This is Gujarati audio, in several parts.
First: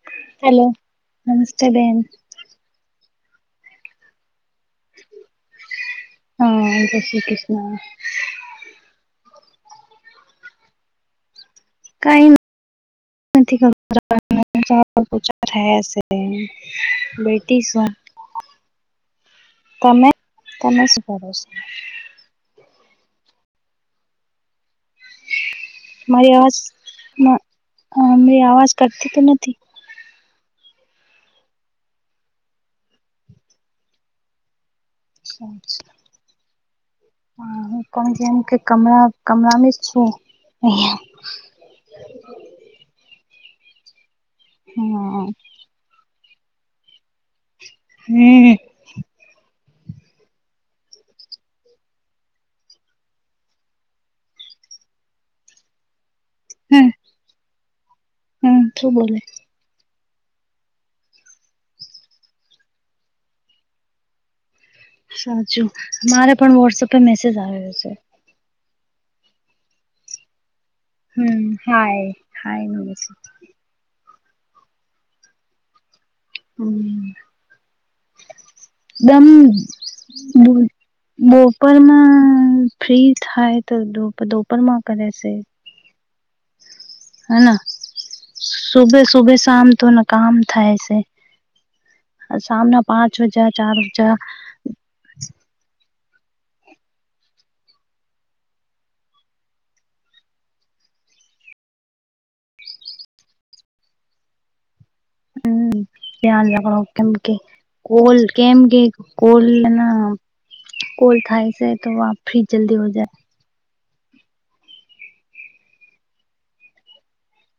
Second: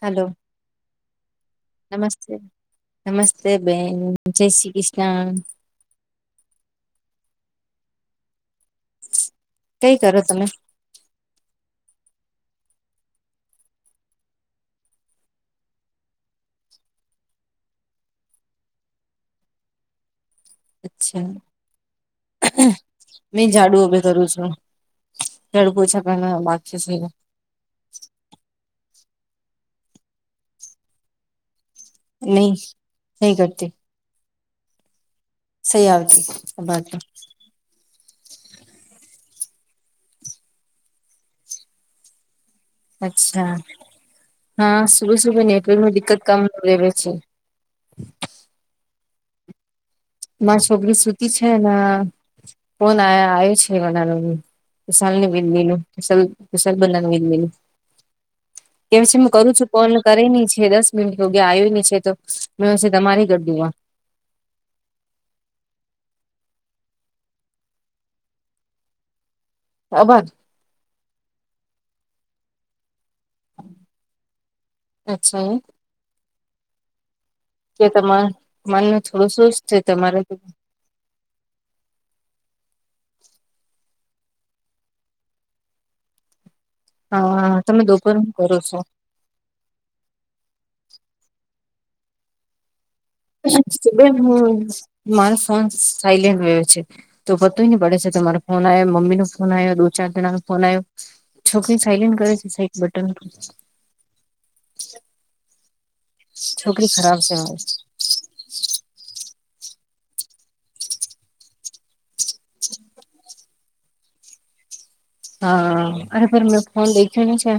હલો હેલો નમસ્તે બેન. નમસ્તે નમસ્તે બેન જય શ્રી કૃષ્ણ. હા જય શ્રી કૃષ્ણ. કઈ કરો તમે કઈ નથી ખબર [unintelligible] બેટી શુ [inaudible] તમે તમે શુ કરો છો? મે જાડુ ઉભે કરું છું જાડુ પુછા પહેલા ના બાકી છે. મે અવાજ કરતી તો નથી. નહી નહી કરતી સહી આવતી બાતા. હા હું પણ કેમ કે કમરા કમરામાં છું અહં. અચ્છા હા સુબ હમ સુબ નેટવર્કમાં દિક્કત કમ રેવે છે. હમ્મ મા છોકરી સુતી છે ન ફોન આય આયો છે ઘનાનું સાલની બિડી નુ [unintelligible] હમ હમ શું કે પછી બોલે હું કરું છુ. ફોન કરેની છે દસ મિનિટ ગે આવીની છે, તો મે હશે તમારી ઘરદીવા સાચું મારે પણ વોટ્સઅપે મેસેજ આવેયો છે. અભાર હમ હાય હાય મ છે. અચ્છા એ હમ. કે તમાર મન ન દમ થોડું શું જ છે, તમારે બોલ બપોરમાં ફ્રી થાય તોપોરમાં કરે છે. હા તમે દોપહર માં કરો છો. સુભે શામ તોને કામ થાય છે. સામના પાંચ વાજા ચાર વાજા બન હું મારો ફોન સાયલેન્ટ હોયો છે. તોતય ને પડે છે તમારો ફોન આવ્યો મમ્મી નો ફોન આવ્યો દો ચાર જણા ન ફોન આવ્યો છોકરી સાયલેન્ટ કરે છે સાઈ બટન હમ ધ્યાન રાખો છોકરી કેમ ખરાબ કે છે મારી. કોલ કેમ કે કોલ ના કોલ થાય છે, તો ફ્રીજ જલ્દી હોજાય. હા અરે ભ મેં ફોન દેખ્યો ન છે.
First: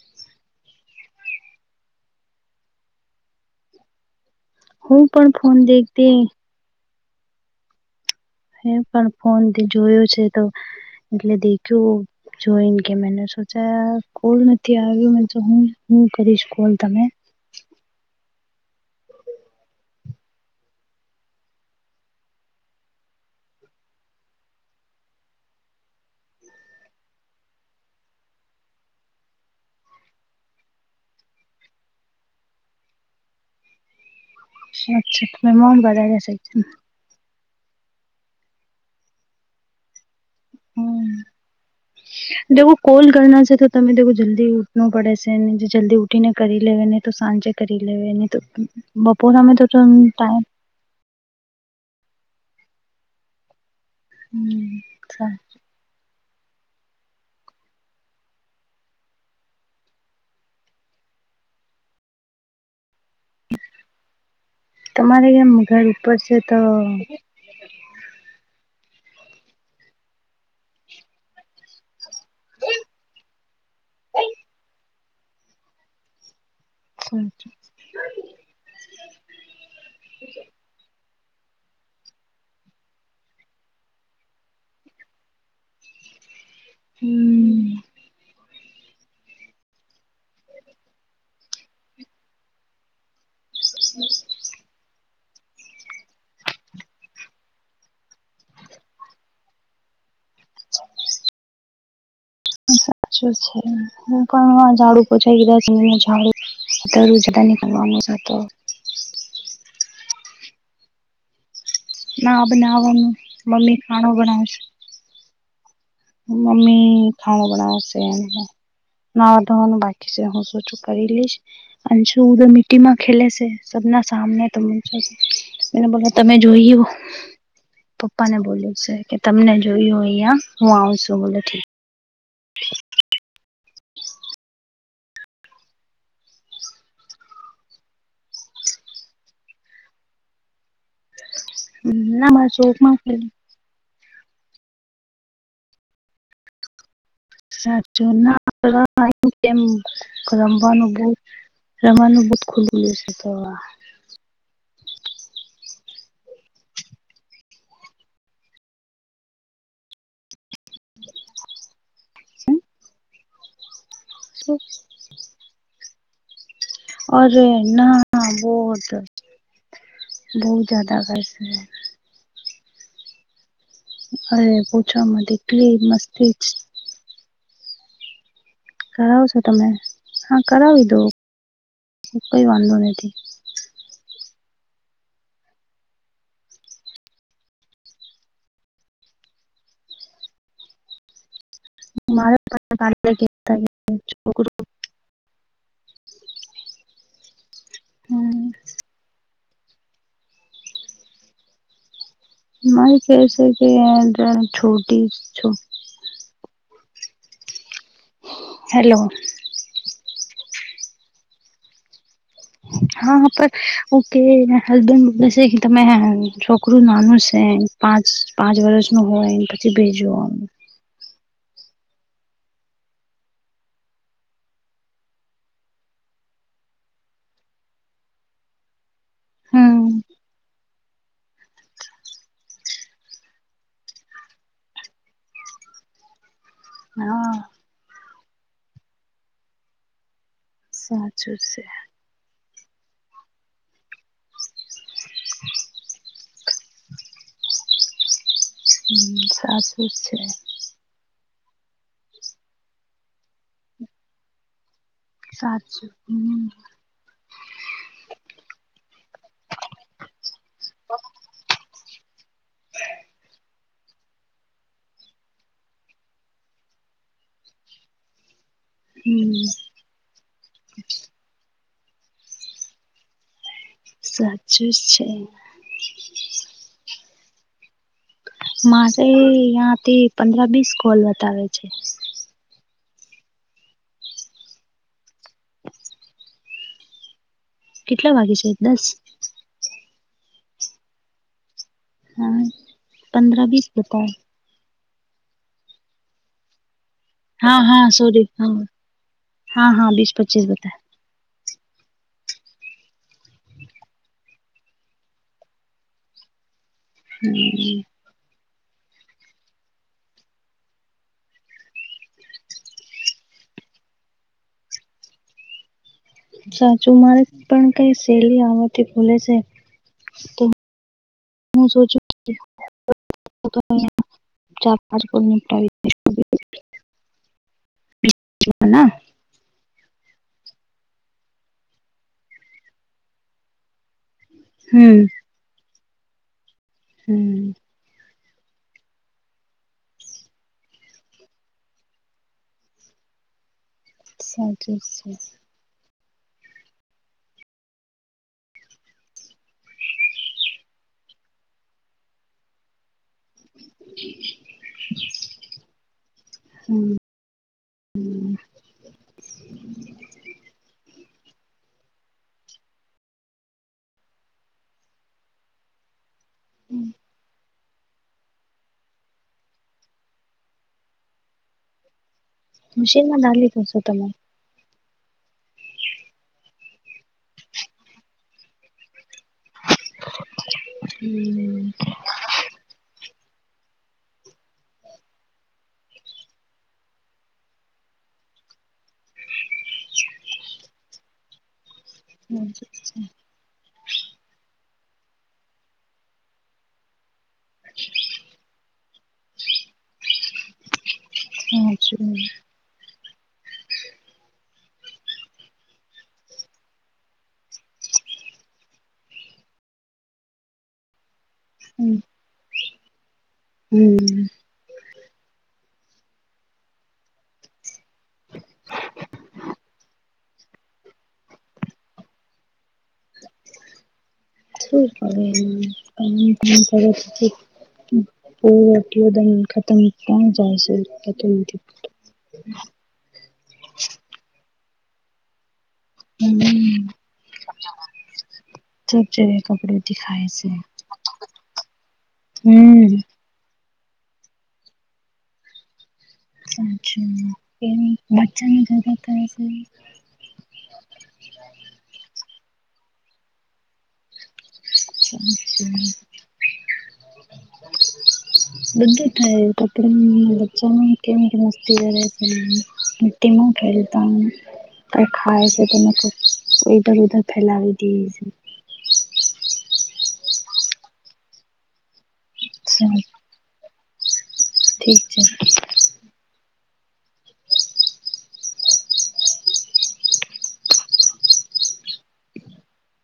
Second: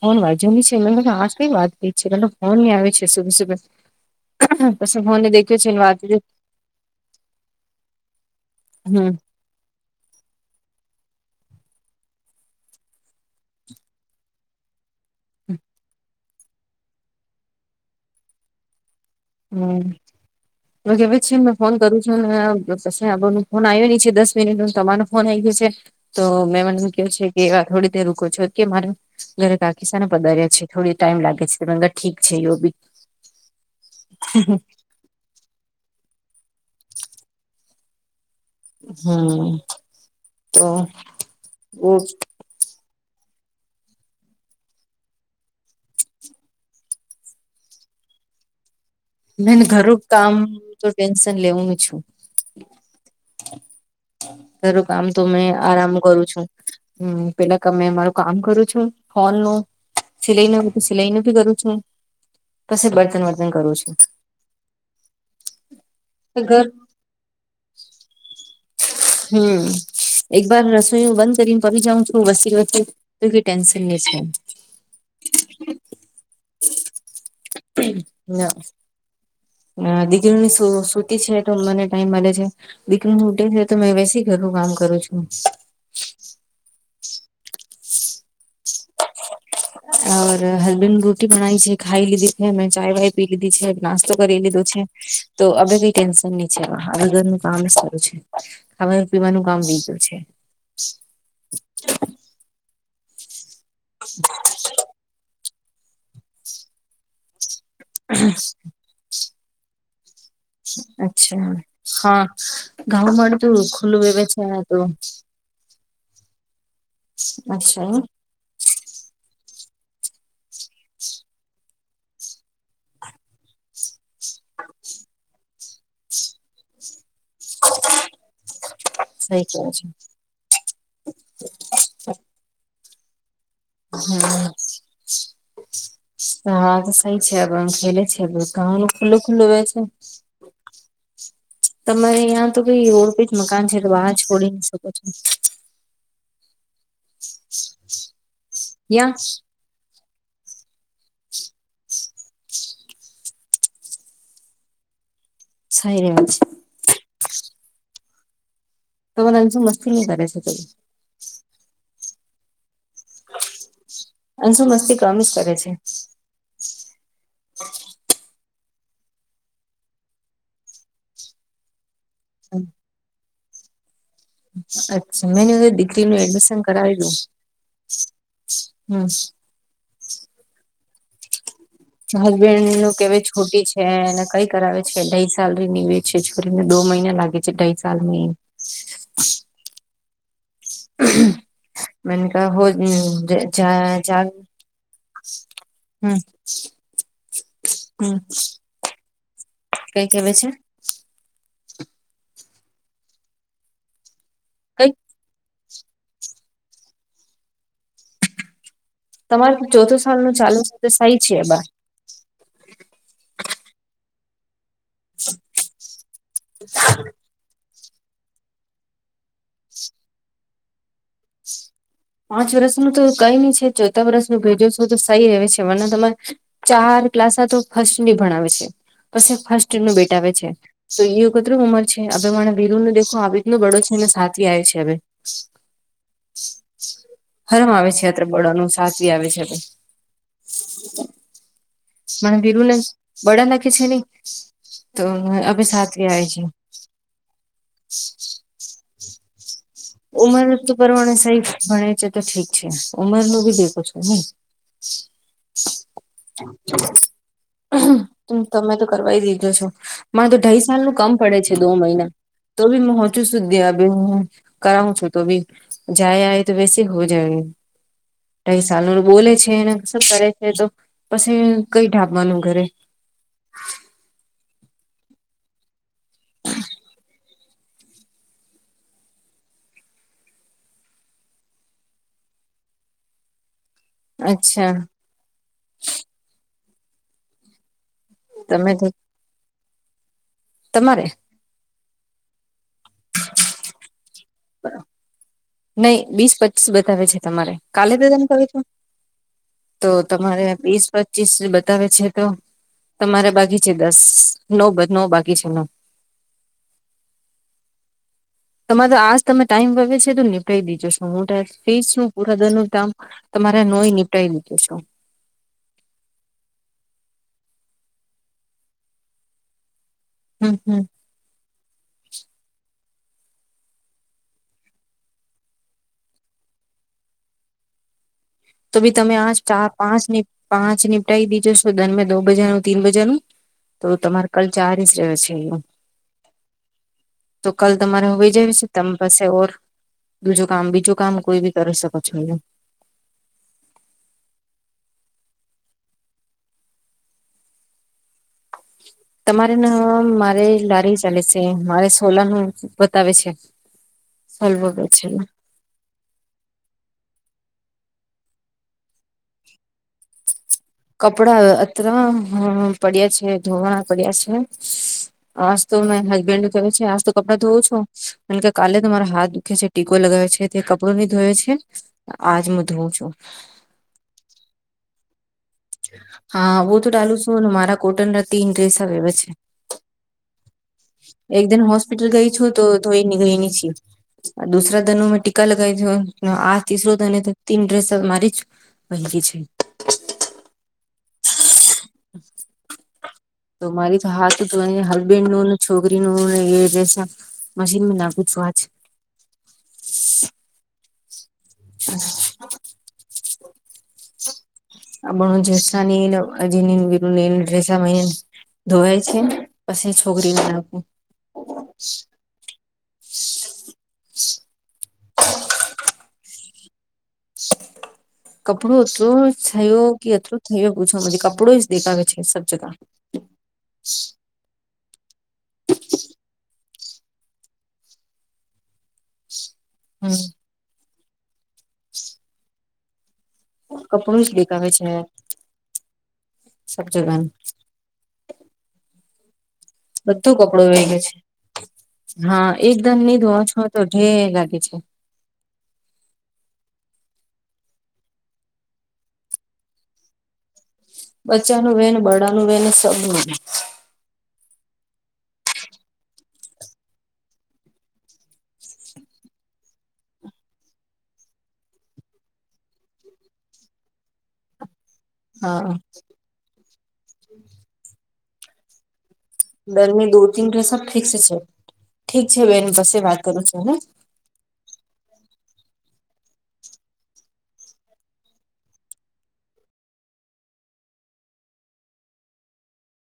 ફોન વાજુની છે એ આ કઈ વાત થ છે ફોન ની આવે છે સુબે સુબે. તો હું સને પણ ફોન દેખ્યો ચનવાતી દેખતી હ હમ પણ ફોનથી જોયયો છે, તો એટલે દેખ્યું જોઈને કે મેને સોચ કો ન થી આવ્યું મ તો હું હું કરીશ કોલ તમે હમ તો કેવી છે મે ફોન કરું છું [unintelligible] ફોન આવ્યો નહી છે દસ મિનિટ તમાર ફોન ગયું છે તો મેં મને એમ ક છે કે થોડી રોકો છો કે મારે ઘરે કાકી સાને પઘાર્યા છે થોડી ટાઈમ લાગે છેર ઠીક છે એવ બી હ હ અચ્છા [unintelligible] હમ તો બ દવ કોલ ગના છે તો તમે દખો જલ્દી ઉઠનું પડે છે, ને જે જલ્દી ઉઠીને કરી લેવા ને તો સાંજે કરી લે તો બપોર સામે મેને તો ટમ ઘરું કામ તો ટેન્શન લેવું છુ. તરું કામ તો હમ મેં આરામ કરું છુ. હમ પેલા તમે અમારું કામ કરું છું હોલ નું સિલાઈ ન બું સિલાઈ નું ભી કરું છું પછી બર્તન વર્તન કરું છુ. તમારે જેમ ઘર ઉપર છે, તો ઘર હમ એક બર રસોઈ બંધ કરીને પડી જાઉં છું વસ્તી વસ્તી તુંકી ટન્શન લ છ. હ ના. ના દીકરીની સુ સુતી છે તો મને ટાઈમ મળે છે. દીકરી હુતી છે તો મે વેસી ઘરનું કામ કરું છું. હમ. આ મારા હસબન્ડ રોટી બનાઈ છે, ખાઈ લીધી છે મેં ચાય વાય પી લીધી છે, નાસ્તો કરી લીધો છે. તો અવે કઈ ટેન્શન ની છે વહા હવે ઘરનું કામ કરવું છે. ખાવાનું પીવાનું કામ વીગયું છે. [unintelligible] ઝાડું પોછા લીધા છે [unintelligible] કરવાનું સે તો અચ્છા હા ના ઘઉં બનાવાનું મળતું મમ્મી ખુલ્લું ખાણો વેવે છે ને બનાવશે તો મમ્મી ખાવા અચ્છા બનાવશે ને, નાવા ધોવાનું બાકી છે હું બધું કરી લઈશ અંશુ ઉધર મીટીમાં ખેલે સે. સબના સામને તમે એના બળે તમે જોઈયુ પપ્પા ને બોલે સે કે સહી તમને કરે છે જોયું અહીંયા હું આવ સુ બોલે ઠીક [inaudible] હમ. હા તો સહી છે [unintelligible] ખેલે છે [unintelligible] નું ખુલ્લું ખુલ્લું વે છે. [inaudible] તમારે ના યાં મારા તો કઈ રોડ પેજ ચોકમાં મકાન છે, તો વાહા છોડીન શકો છો. સાચું ના યાં [unintelligible] કેમ રમવાનું બઉ, રમવાનું બઉ ખુલ્લું ખુલ્લું છે તો સહી રે છે. તો અમાર અંશુ મસ્તી ની કરે છે તઈ. [inaudible] અંશુ મસ્તી કમ જ કરે છે. અરે ના બઉ વધે બઉ જાડા કરશે. સેમ. અરે પૂછો મત અચ્છા, મેને ઓલી એટલી દીપ્તિનું મસ્તી એડમિશન કરાવેલું. કરાવો સો તમે, હા કરાવી દો. કઈ હસબેન્ડ વાંધો નું નથી કેવે છો ખોટી છે અને કઈ કરાવે છે ધઈ સાલરીની વે છે છોરીને દો મહિને લાગે છે ધઈ સાલની મેને મારે કહા પણ કાલે [unintelligible] જા કેતા જા છોકરું હમ, હમ. કઈ કેવે છે? મારે કેવું સે કે [unintelligible] કઈ છોટી છો હેલો. તમારે ચોથું સાલનો ચાલુ છે તો સઈ છે એ બા. હા, આપરે ઓકે. હસબન્ડ બોલે સે કે તમે છોકરું નાનું સે. પાંચ, પાંચ વર્ષનું હોયન પછી ભેજો. પાંચ વર્ષનું તો કઈની છે, ચોથા વર્ષમાં ભેજો સો તો સહી રેવે છે વરના તમાર ચાર ક્લાસા તો ફર્સ્ટની ભણાવે છે પસ હમ ફર્સ્ટનુ બેટાવે છે તો ઈ વખત કેટરુ ઉંમર છે અભેભઈના વીરુને દેખો આવીતનો ઘડો છે ને સાથીવી આય છે હવે હા હરમ આવે છે અત્ર બળોનું સાથવી આવે છે તે સાચું છે. મને કીધું ને બધા નાખે છે ને તો હવે સાત્વી આય છે. હમ, સાત ઉમર તો પરમાણે સહી ભણે છે તો ઠીક છે, ઉમર નું બી દેખું છો ન. [inaudible] છે સાચું હમ તમે તો કરવાય દીધો છો મારે તો ઢાઈ સાલ નું કામ પડે છે દો મહિના. તો બી મોહોંચું સુધી આવે હ કરઉ છું તો ભી જાયય તો વેસે હો જાય. કઈ સલ બોલે હમ છેને શ કરે છે તો પછી કઈ ઢાબવાનું ઘરે. સાચી છે. મારે યાંથી પંદ્ર બીસ ગલ બતાવે છે. અચ્છા. કેટલા વાગે છે તમે દસ તો તમારે? હા પંદ્રહ બીસ જતા. નહી બીસ પચીસ બતાવે છે. તમારે હા હા કાલે બે સોરી કર હા હા હા તો બીસ પચીસ તમારે બતા બીસ. ીસ બતાવે છે તો તમારે બાકી છે દસ નવ નવ બાકી છે ન. હમ. તમારો આજ તમે ટાઈમ વગ છે તો નીપી દીજો શું મોટા ફીસ નું પુરાદરનું કામ. તમારે નોય નીપી લીધો છે. સાચું મારે પણ કઈ શેલી આવથી ખુલે છે. તો હમ હમ. હું સોચું. ચાર [unintelligible] તો ભી તમે આ પાંચ પાંચ નિનીપટાઈી દીજો છો ધન દો બજારનું તીન બજાનું તો તમારે કલ જાારી જ હમ રહ્યો છે અ તો હમ કલ તમારે હોઈ જાય છે તમે પાસે ઓર બુજું કામ બીજું કામ કોઈ બી કરી શકો છો. અચ્છ જી છે. તમારે ના મારે લારી ચાલે છે મારે સોલા નું બતાવે છે. સ્વલ્ભ પ છેલા. હમ. હમ. કપડા અત્રરા પડ્યા છે ધોવાણા પડ્યા છે. આજ તો મેં હસબન્ડ ને કહ છે આજ તો કપડાં ધોવો છો એણ કે કાલે તમારો હાથ દુખે છે ટીકો લગાવે છે તે કપડું નહી ધોવે છે આજ મુ મશીન માં ના લીધું છ તમે? હા બહ તો ડાલું શું ને મારા કોટન ના તીન ડ્રેસ હવે એવે છે. એક જણ હોસ્પિટલ ગઈ છો તો થોઈ ગઈ ની છી. દુસરા ધનો મેં ટીકા લગી આ તીસરો ધને તીન ડ્રેસ મારી પકે છે. હમ. તો મારી તો હાથ તરી હસબેન્ડ નુંને છોકરી નુંને એ રહેશે. મશીનમાં ના પૂછ આજ. [unintelligible] [unintelligible] [inaudible] [unintelligible] ધોવાય છે પછી છોકરીને નાખું હમ. [inaudible] હમ [inaudible] કપડું. [unintelligible] [inaudible] શું કરે? [inaudible] [unintelligible] હમ કોણ જાય છે? કપડું જ દેખાવે છે, હમ સ્વચ્છતા [inaudible] બધું છે કપડું વેગે છે, હા હમ એકદમ નહીધો છોતો ઢેર લાગે છે, અચ્છા એ બચ્ચાની કરી કરી, બચ્ચાનું વેન, બડાનું વેન, સબનું વેન. [inaudible] [unintelligible] [inaudible] બધું થાય કપડાં બચ્ચામાં કેમ કે મસ્તી કરે છે, ટીમું ખેલતા હોય, હ [inaudible] તો ખાય છે, તમે ઉધર ઉધર ફેલાવી દઈ છે. દરની દુધી તને પ્રસા ફિક્સ છે, ઠીક છે, બેન પાસે ચાલ વાત કરું છું, હવે ઠીક છે.